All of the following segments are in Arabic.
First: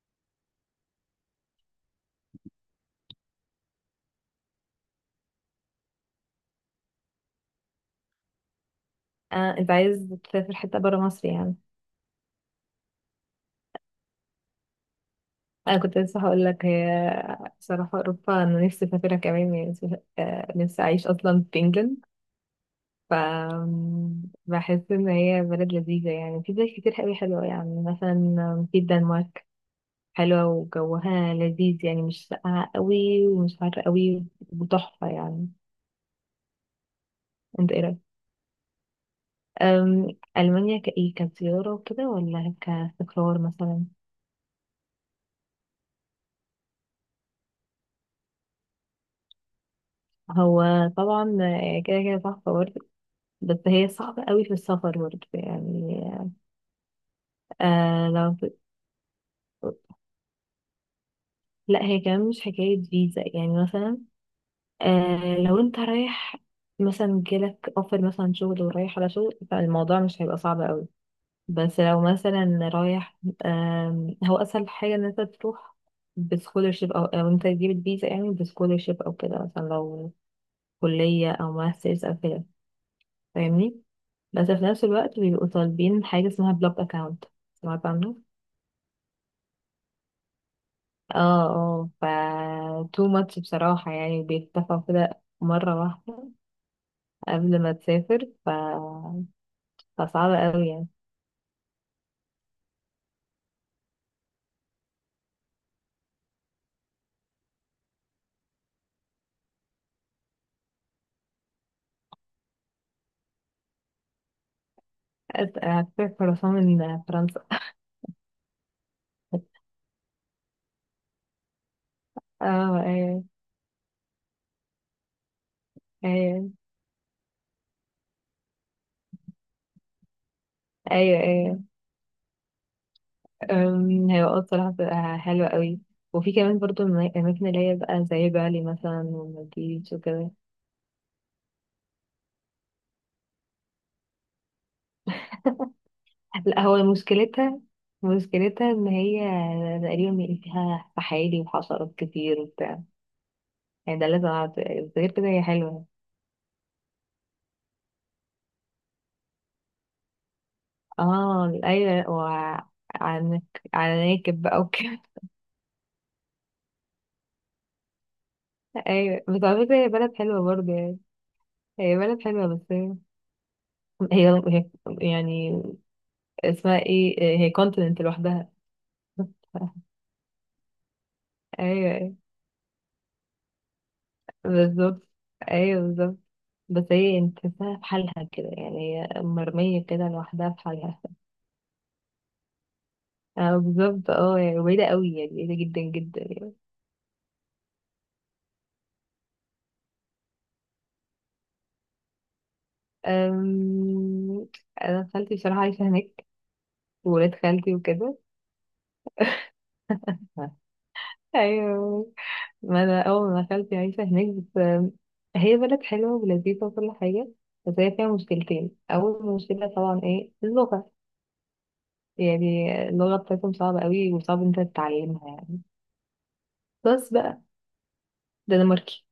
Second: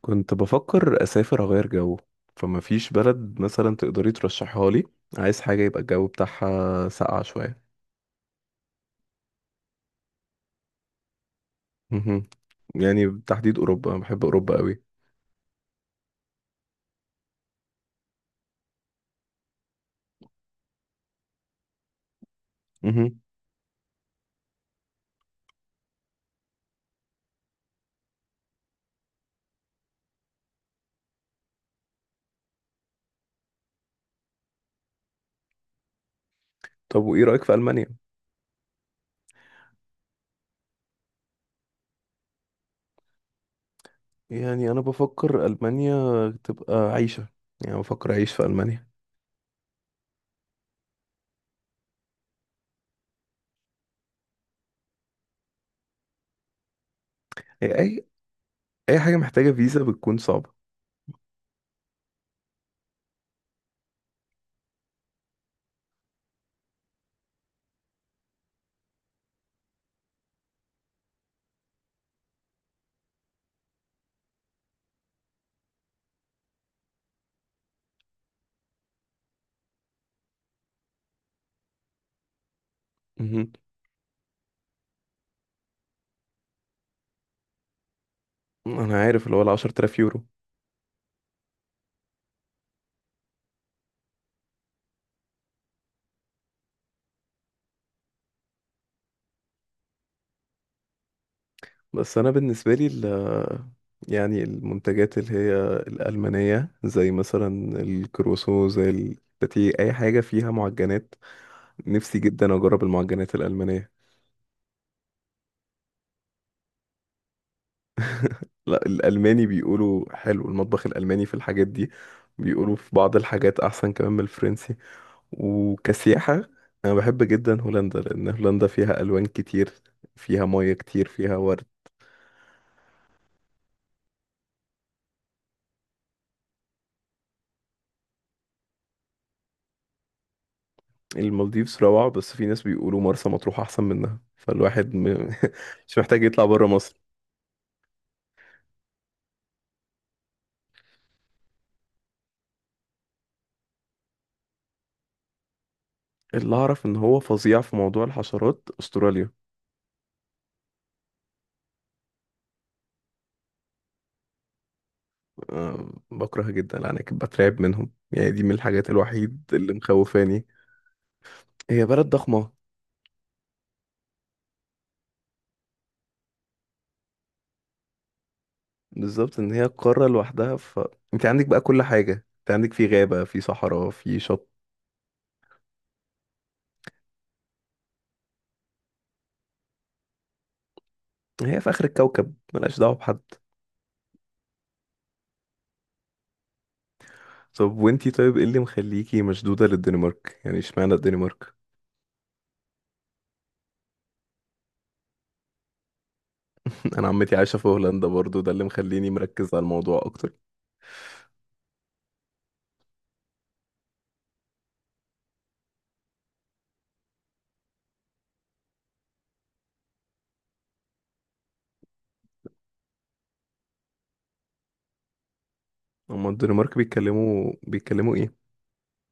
كنت بفكر أسافر أغير جو. فما فيش بلد مثلا تقدري ترشحها لي؟ عايز حاجة يبقى الجو بتاعها ساقعة شوية. آه، انت عايز تسافر حتة برا مصر يعني. مهم. يعني بالتحديد أوروبا، أنا بحب أوروبا قوي. انا كنت لسه هقول لك، هي بصراحة اوروبا انا نفسي اسافرها كمان يعني. نفسي اعيش اصلا في انجلند. ف مهم. بحس ان هي بلد لذيذة يعني. في بلاد كتير قوي حلوة، يعني مثلا في الدنمارك، حلوة وجوها لذيذ يعني، مش ساقعة قوي ومش حر قوي، وتحفة يعني. طب وإيه رأيك في انت ايه ألمانيا؟ رأيك؟ أم، المانيا كايه كزيارة وكده ولا كاستقرار مثلا؟ يعني أنا بفكر ألمانيا تبقى عيشة، يعني بفكر أعيش في ألمانيا. هو طبعا كده كده تحفة برضه، بس هي صعبة قوي في السفر برضه يعني. أي آه لو أي حاجة محتاجة فيزا بتكون صعبة. لا، هي كمان مش حكاية فيزا يعني. مثلا آه لو انت رايح مثلا جالك اوفر مثلا شغل ورايح على شغل، فالموضوع مش هيبقى صعب قوي. بس لو مثلا رايح آم، هو اسهل حاجة ان انت تروح بسكولرشيب، او انت تجيب الفيزا يعني بسكولرشيب او كده، مثلا لو كلية او ماسترز او كده. مهم. فاهمني؟ بس في نفس الوقت بيبقوا طالبين حاجة اسمها بلوك اكاونت. سمعت عنه؟ أنا عارف اللي هو 10,000 يورو. اه، اه. تو ماتش بصراحة يعني، بيتفقوا كده مرة واحدة قبل ما تسافر. فصعب قوي يعني. بس انا بالنسبه لي يعني المنتجات اللي هي الالمانيه زي مثلا الكروسو، زي الباتيه، اي حاجه فيها معجنات. نفسي جدا اجرب المعجنات الالمانيه. هتسافر فرنسا من فرنسا؟ لا، الالماني بيقولوا حلو المطبخ الالماني في الحاجات دي، بيقولوا اه في بعض ايوه. الحاجات احسن كمان من الفرنسي. وكسياحه، ايوه انا بحب جدا هولندا، لان هولندا فيها الوان كتير، فيها ميه كتير، ايوه فيها ايوه ورد. أم، هيبقى آه بصراحة بتبقى حلوة قوي. وفي كمان برضو الأماكن اللي هي بقى زي بالي مثلا والمالديفز وكده. المالديفز روعة، بس في ناس بيقولوا مرسى مطروح أحسن منها، فالواحد مش محتاج يطلع لا، برا هو مصر. مشكلتها ان هي تقريبا فيها فحالي وحشرات كتير وبتاع يعني. ده لازم أعرف. غير كده هي حلوة. اللي أعرف إن هو فظيع في موضوع الحشرات أستراليا. اه ايوه، وعنك، على ناكب بقى وكده. أه بكرهها جدا، أنا كنت بترعب منهم، يعني دي من الحاجات ايوه، الوحيد بس على اللي فكرة هي بلد حلوة مخوفاني. برضه يعني. هي هي بلد بلد حلوة، ضخمة. بس هي هي- يعني اسمها ايه، هي كونتيننت لوحدها. بالظبط إن هي قارة لوحدها. أنت عندك بقى كل ايوه حاجة، أيوة، أنت عندك في غابة، في صحراء، في شط. بالظبط. ايوه بالظبط. بس هي انت تحسها في حالها كده يعني، هي مرمية كده لوحدها في حالها. هي في آخر الكوكب، ملهاش دعوة بحد. اه بالظبط، اه يعني بعيدة قوي يعني، بعيدة جدا جدا يعني. طب وانتي طيب، ايه اللي مخليكي مشدودة للدنمارك؟ يعني اشمعنى الدنمارك؟ أم... انا خالتي بصراحة عايشة هناك، انا وولاد عمتي عايشه في خالتي هولندا وكده. برضو، ده اللي مخليني مركز على الموضوع اكتر. ايوه. ما انا اول ما خالتي عايشه هناك، بس هي بلد حلوه ولذيذه وكل حاجه. بس هي فيها مشكلتين. اول مشكله طبعا ايه؟ اللغه. يعني اللغه بتاعتهم صعبه قوي، وصعب انت تتعلمها يعني. هما الدنمارك بس بقى. بيتكلموا ايه؟ دنماركي.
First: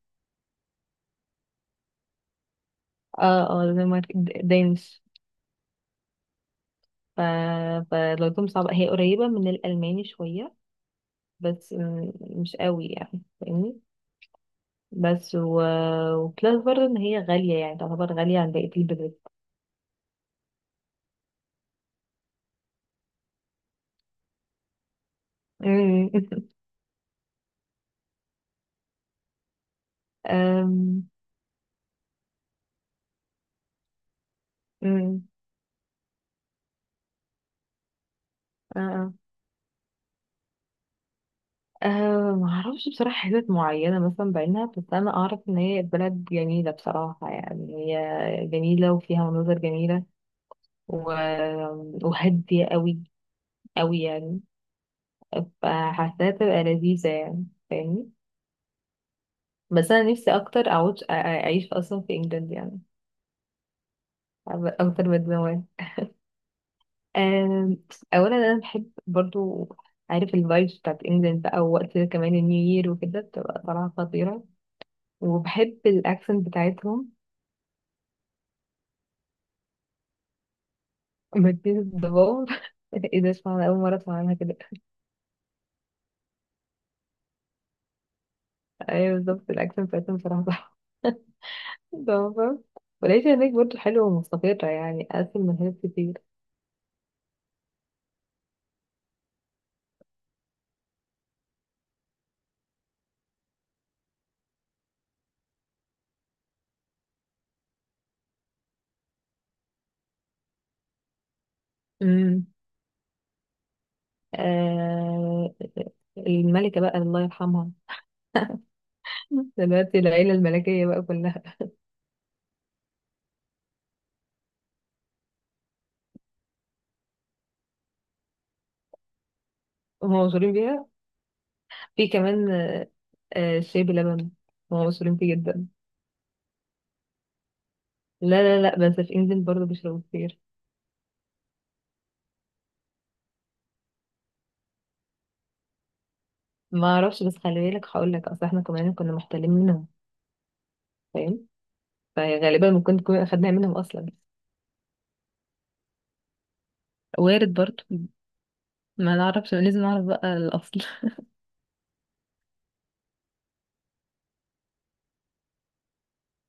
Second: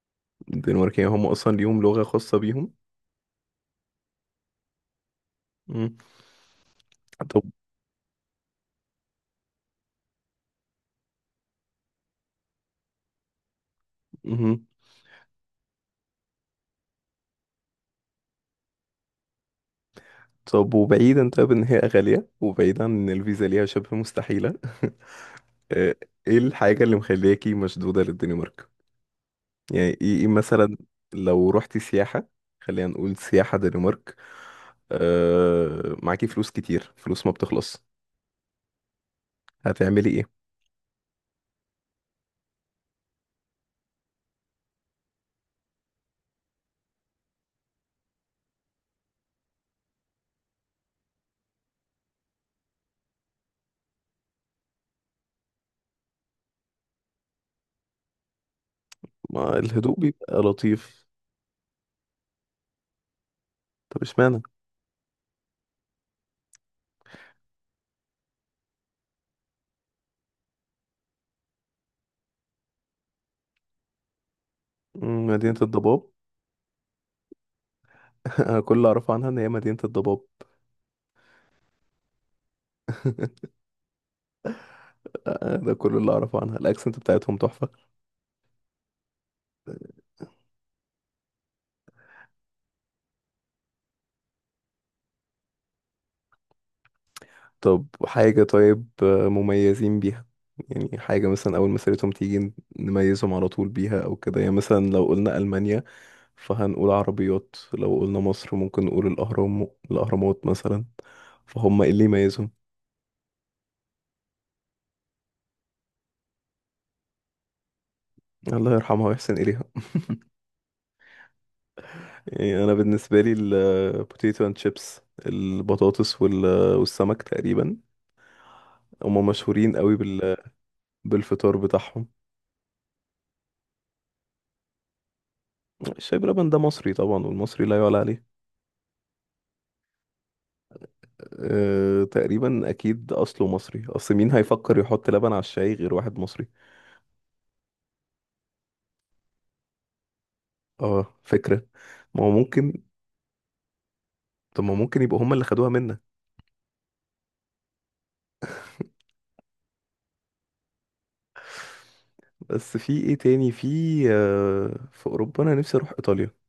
الدنمارك يعني هم اصلا ليهم لغه خاصه بيهم. اه اه، دنماركي، دانش. مم. ف... طب. فلغتهم صعبه، هي قريبه من الالماني شويه، بس مش قوي يعني، فاهمني؟ مهم. بس وبلس برضه ان هي غاليه، يعني تعتبر غاليه عن بقيه البلاد. طب وبعيدا، طب ان هي غاليه وبعيدا ان الفيزا ليها شبه مستحيله. آه، ايه أمم. الحاجه اللي مخلياكي مشدوده للدنمارك؟ يعني ايه إيه مثلا؟ أمم. لو رحتي سياحه، خلينا نقول سياحه دنمارك. أمم. معاكي فلوس كتير، فلوس ما بتخلص، آه، آه. هتعملي ايه؟ أه معرفش بصراحة حتت معينة مثلا بعينها، بس أنا أعرف إن هي بلد جميلة بصراحة يعني. هي جميلة وفيها مناظر جميلة، و... وهادية أوي أوي يعني، فحاساها تبقى لذيذة يعني، فاهمني؟ ما بس الهدوء أنا نفسي بيبقى أكتر لطيف. أعيش أصلا في إنجلند يعني، طب اشمعنى؟ أكتر من زمان. أم، أولا أنا بحب برضو، عارف، الفايبس بتاعت إنجلند بقى، ووقت كمان النيو يير وكده بتبقى طالعة خطيرة. مدينة وبحب الضباب. الأكسنت بتاعتهم. أنا كل اللي أعرفه عنها إن هي مدينة الضباب. مدينة الدبور. ايه ده؟ اسمع، انا اول مرة اسمع عنها كده. ده كل اللي أعرفه عنها، الأكسنت بتاعتهم تحفة. ايوه بالظبط، الاكسنت بتاعتهم بصراحة صح. تمام. والعيشة هناك برضه حلوة ومستقرة يعني، أقل من هناك كتير. طب حاجة طيب، مميزين بيها؟ يعني حاجة مثلا أول ما سيرتهم تيجي نميزهم على طول بيها، أو كده. يعني مثلا لو قلنا ألمانيا فهنقول عربيات، لو قلنا مصر ممكن نقول الأهرام، الأهرامات مثلا. فهم إيه اللي امم يميزهم؟ آه الملكة بقى، الله يرحمها. الله يرحمها ويحسن إليها. دلوقتي العيلة الملكية بقى كلها. يعني أنا بالنسبة لي البوتيتو أند شيبس، البطاطس والسمك تقريبا، هم مشهورين قوي هم مشهورين بيها. بالفطار بتاعهم. في كمان الشاي بلبن، هم مشهورين فيه جدا. الشاي بلبن ده مصري طبعا، والمصري لا يعلى عليه. لا لا لا، بس في انجلند برضه بيشربوا كتير. تقريبا اكيد اصله مصري، اصل مين هيفكر يحط لبن على الشاي غير واحد مصري؟ ما اعرفش، بس خلي بالك هقول لك، اصل احنا كمان كنا محتلين منهم، اه فاهم؟ فكرة، ما هو فغالبا ممكن. ممكن تكون أخدناها منهم أصلا. طب ما ممكن يبقوا هم اللي خدوها منا. وارد برضو. ما نعرفش، لازم نعرف بقى الأصل. بس في ايه تاني؟ في في اوروبا انا نفسي اروح ايطاليا.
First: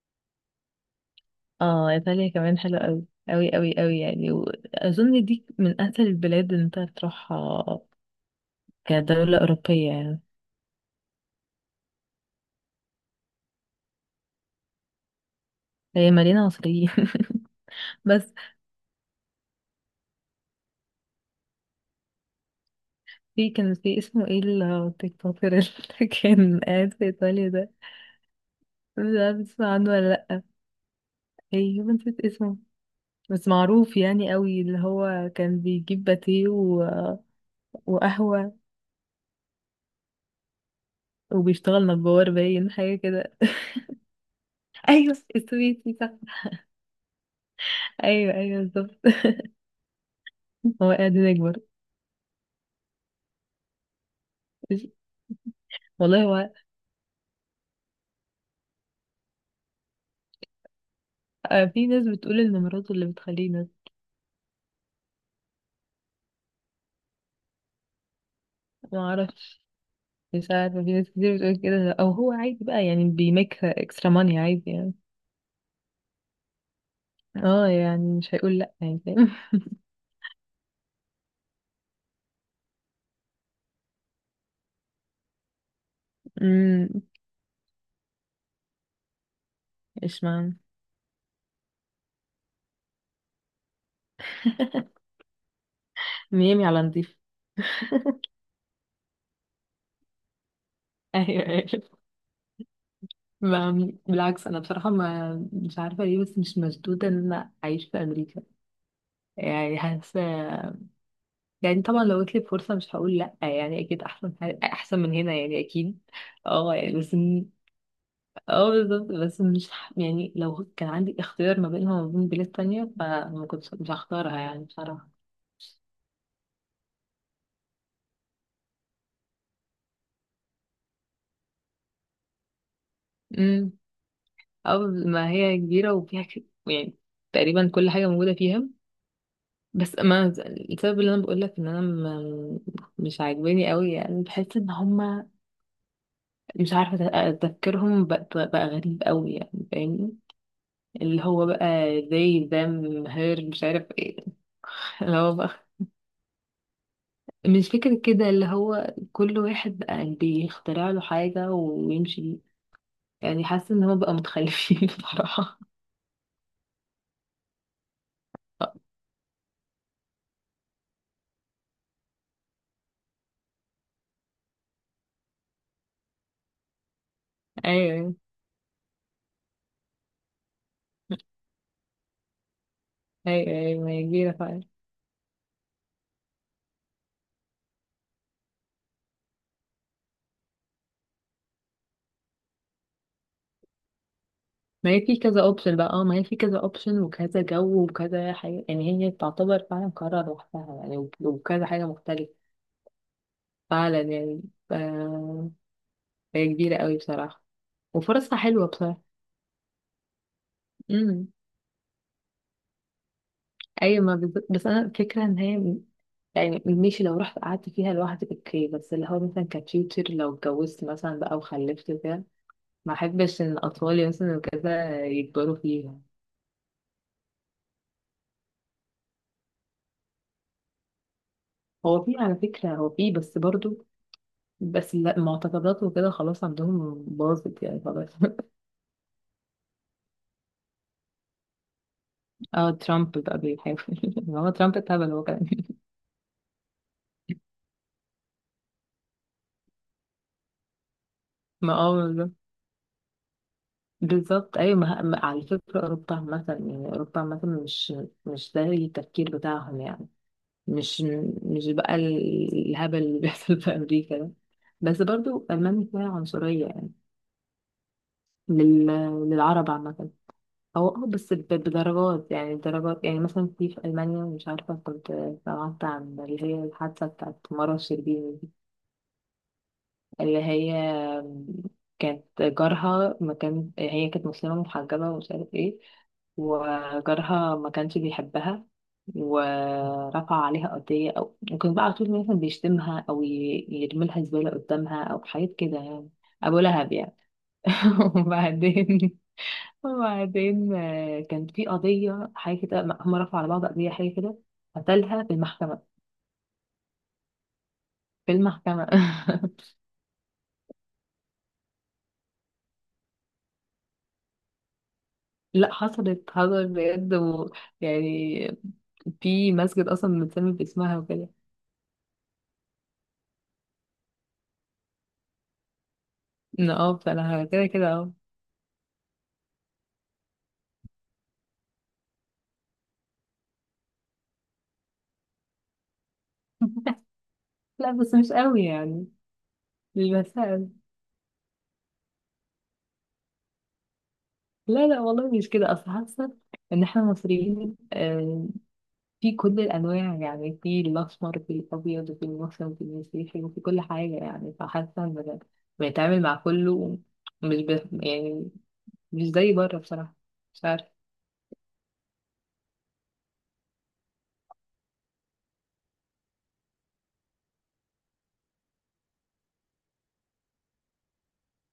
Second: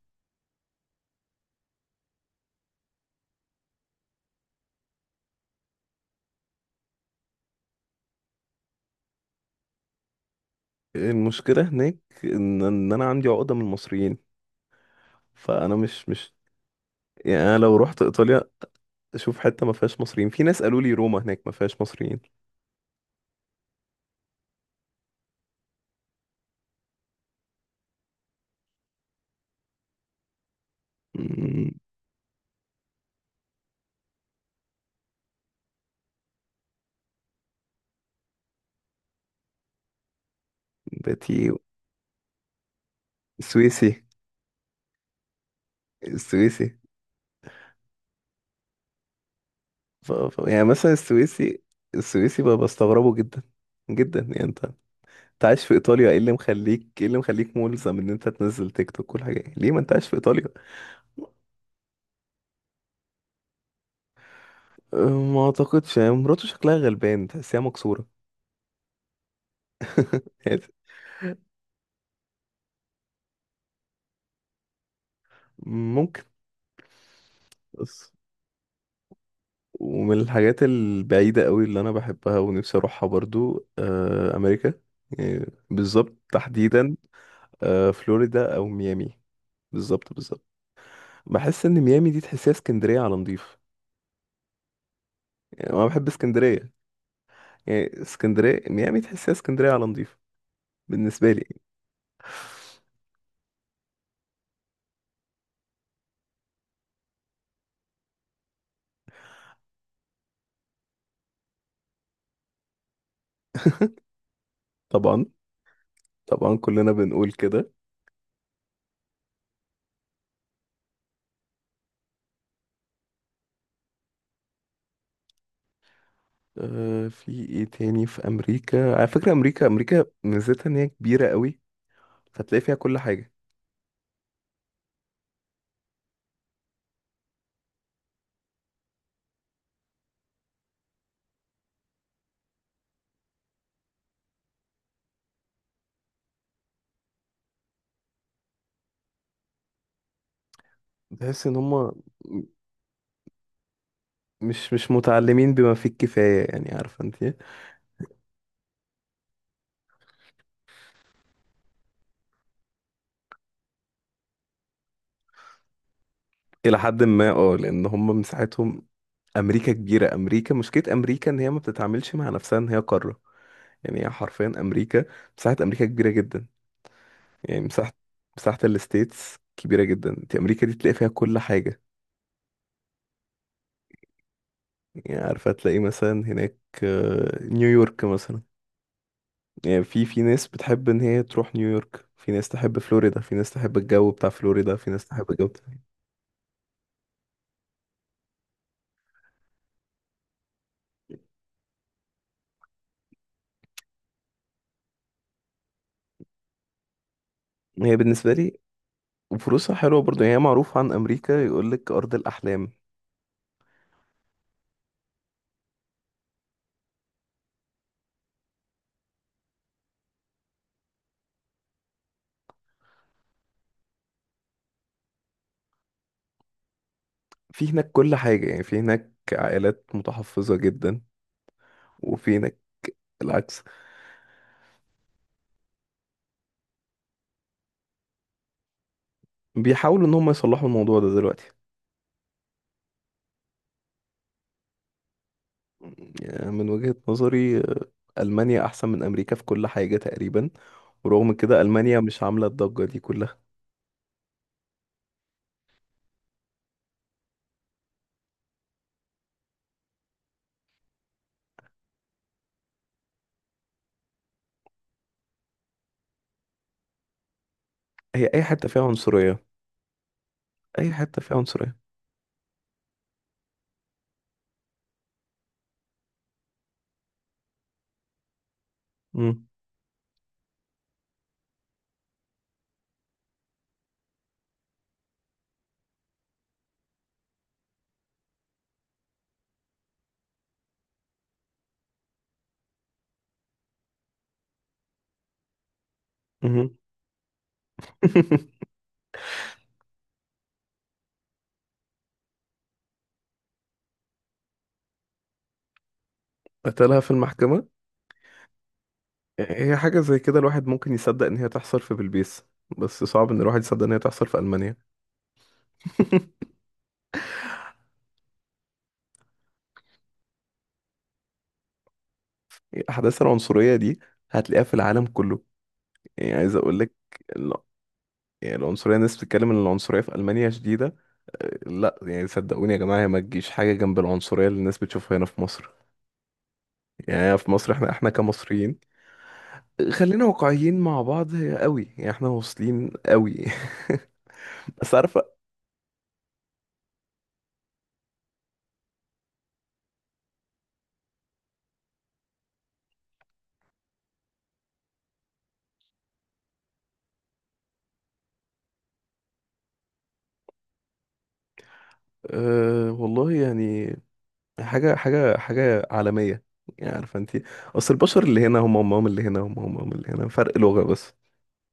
اه إيطاليا كمان حلوة أوي أوي أوي أوي يعني، وأظن دي من أسهل البلاد إن أنت تروحها كدولة أوروبية يعني. المشكله هناك، ان انا عندي عقده من المصريين، فانا مش هي مش مليانة مصريين. يعني انا لو رحت بس ايطاليا اشوف حته ما فيهاش مصريين. في ناس قالوا لي روما هناك ما فيهاش مصريين. كان في اسمه ايه، التيك توكر اللي كان قاعد في ايطاليا ده. مش عارفة تسمع عنه ولا لأ. مم. ايه ما نسيت اسمه، بس معروف يعني قوي، اللي هو كان بيجيب باتيه وقهوة، باتيو. وبيشتغل نجار، باين حاجة كده. السويسي أيوة السويسي صح. السويسي. أيوه أيوه بالظبط. يعني هو مثلا قاعد يكبر. السويسي، السويسي بقى بستغربه جدا جدا، يعني انت عايش في ايطاليا، ايه والله اللي هو، مخليك ايه اللي مخليك ملزم ان انت تنزل تيك توك كل حاجه؟ ليه ما انت عايش في ايطاليا؟ في ناس بتقول إن مراته اللي بتخليه ناس. أه، ما اعتقدش، يعني مراته شكلها غلبان، تحسيها مكسوره. ما أعرفش. مش يعني عارفة، في ناس كتير بتقول كده، أو هو عادي بقى يعني، بيميك اكسترا ماني عادي يعني. ممكن. اه بس يعني مش هيقول لأ يعني، فاهم. ومن الحاجات البعيدة قوي اللي أنا بحبها ونفسي أروحها برضو أمريكا. يعني بالظبط أمم. تحديدا فلوريدا او ميامي. بالظبط إيش بالظبط. معنى؟ بحس ان ميامي دي تحسها اسكندريه على نضيف، يعني انا بحب ميامي اسكندريه، على نضيف. يعني اسكندريه ميامي تحسها اسكندريه على نضيف، بالنسبه ايوه لي. ايوه. بالعكس انا بصراحه ما مش عارفه ليه، بس مش مشدوده ان انا اعيش في امريكا. يعني حاسه. يعني طبعا لو جاتلي فرصة مش هقول لأ يعني، أكيد أحسن حاجة أحسن من طبعا، هنا يعني أكيد. طبعا اه كلنا يعني بس بنقول كده. اه بالظبط، بس مش ح- يعني لو كان عندي اختيار ما بينها وما بين بلاد تانية، فما كنتش مش هختارها يعني بصراحة. في ايه تاني في امريكا؟ على فكره، امريكا ميزتها ان هي كبيره قوي، فتلاقي فيها كل حاجه. امم اه ما هي كبيرة، وفيها يعني تقريبا كل حاجة موجودة فيها. بس ما السبب اللي انا بقول لك ان انا مش عاجباني قوي يعني، بحس ان هما، مش عارفه تفكيرهم بقى غريب قوي يعني، فاهمني؟ اللي هو تحس ان بقى هم they them her مش عارف ايه. مش اللي هو متعلمين بقى بما فيه الكفايه، يعني عارفه انت. مش فكرة كده، اللي هو كل واحد بقى بيخترع له حاجة ويمشي. يعني حاسة ان هو بقى متخلفين بصراحة. الى حد ما اه، لان هم مساحتهم، امريكا كبيره. امريكا، مشكله امريكا ان هي ما بتتعاملش مع نفسها ان هي قاره. يعني هي حرفيا امريكا، مساحه امريكا كبيره جدا، يعني مساحه ايوه مساحه الستيتس كبيره جدا. انت امريكا دي تلاقي فيها كل حاجه. ايوه ايوه، ما هي كبيرة فعلا. يعني عارفه تلاقي مثلا هناك نيويورك مثلا، يعني في ناس بتحب ان هي تروح نيويورك، في ناس تحب فلوريدا، في ناس تحب الجو بتاع فلوريدا، في ما هي ناس في تحب كذا الجو بتاع. اوبشن بقى، اه ما هي في كذا اوبشن وكذا جو وكذا حاجة يعني، هي تعتبر فعلا قرار لوحدها يعني، وكذا حاجة مختلفة فعلا يعني. آه هي كبيرة قوي بصراحة، هي بالنسبه وفرصها لي، حلوة. وفلوسها حلوه برضه، يعني هي معروفه عن بصراحة امريكا، يقول لك ارض الاحلام. ايوه، ما بالظبط، بس انا الفكره ان هي يعني ماشي، لو رحت قعدت فيها لوحدي اوكي، بس اللي هو مثلا كفيوتشر لو اتجوزت مثلا بقى وخلفت كده، ما احبش ان اطفالي مثلا وكذا يكبروا فيها. في هناك كل حاجه، يعني في هناك عائلات متحفظة جدا، هو في على وفينك فكره، هو في، بس العكس. برضو. بس لا، معتقدات وكده خلاص عندهم باظت يعني خلاص. بيحاولوا ان هم يصلحوا الموضوع ده دلوقتي. اه ترامب بقى بيحاول. ما هو ترامب اتهبل هو كمان. يعني من وجهة نظري ألمانيا أحسن من أمريكا في كل حاجة تقريبا، ورغم كده ما اه ألمانيا مش بالظبط. عاملة الضجة دي كلها. بالظبط ايوه، على فكره اوروبا مثلا يعني، اوروبا مثلا مش ده التفكير بتاعهم يعني. مش مش بقى الهبل اللي بيحصل في أمريكا ده. بس برضو ألمانيا فيها عنصرية يعني، هي أي حتة فيها لل... عنصرية. للعرب عامة. هو أي اه، حتة بس فيها عنصرية. بدرجات يعني، درجات يعني، مثلا في ألمانيا، مش عارفة كنت سمعت عن اللي هي الحادثة بتاعت مرة شربيني، مم. اللي هي كانت جارها، ما كان، هي كانت مسلمة محجبة ومش عارف ايه، وجارها ما كانش بيحبها، ورفع عليها قضية. أو ممكن بقى على طول مثلا بيشتمها أو يرميلها زبالة قدامها أو حاجات كده يعني. أبو مهم. لهب يعني. وبعدين وبعدين كان في قضية حاجة كده، هم رفعوا على بعض قضية حاجة كده. قتلها في المحكمة. قتلها في المحكمة. في المحكمة. هي حاجة زي كده الواحد ممكن يصدق إن هي تحصل في بلبيس، بس صعب إن الواحد يصدق إن هي تحصل في ألمانيا. لا، حصلت حصلت بجد يعني في مسجد اصلا متسمي باسمها وكده. أحداث العنصرية دي هتلاقيها في العالم كله. يعني عايز ان أقول لك، اه فانا كده كده يعني العنصرية، الناس بتتكلم ان العنصرية في ألمانيا شديدة. لا يعني صدقوني يا جماعة، هي ما تجيش حاجة جنب العنصرية اللي الناس بتشوفها هنا في مصر. يعني في مصر احنا لا احنا بس مش قوي كمصريين، يعني، خلينا للمسائل. واقعيين مع بعض، هي قوي، يعني احنا واصلين قوي. لا بس لا، عارفة، والله مش كده. اصل حاسه ان احنا مصريين، في كل الانواع يعني، في الاسمر في الابيض، وفي المسلم وفي المسيحي وفي كل حاجه يعني، فحاسه ان بنتعامل مع كله، مش ب... يعني مش زي بره بصراحه، مش عارفه. أه والله يعني، حاجة عالمية. يعني عارفة انتي، اصل البشر اللي هنا هم اللي هنا، هم اللي هنا، فرق لغة بس،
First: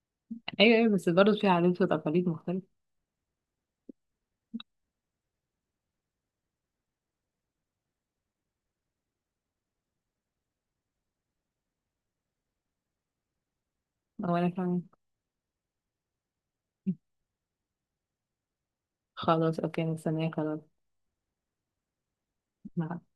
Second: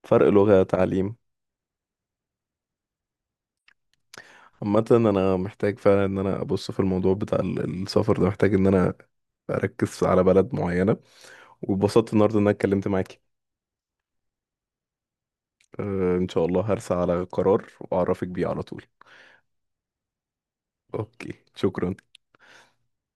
فرق لغة، ايوه ايوه، بس تعليم. برضه في عادات وتقاليد مختلفه. عامة انا محتاج فعلا ان انا ابص في الموضوع بتاع السفر ده، محتاج ان انا اركز على بلد معينة. واتبسطت النهاردة ان انا اتكلمت معاكي. وانا كمان. أه ان شاء الله هرسى على قرار واعرفك بيه على طول. خلاص اوكي، مستنيه خلاص. اوكي شكرا. مع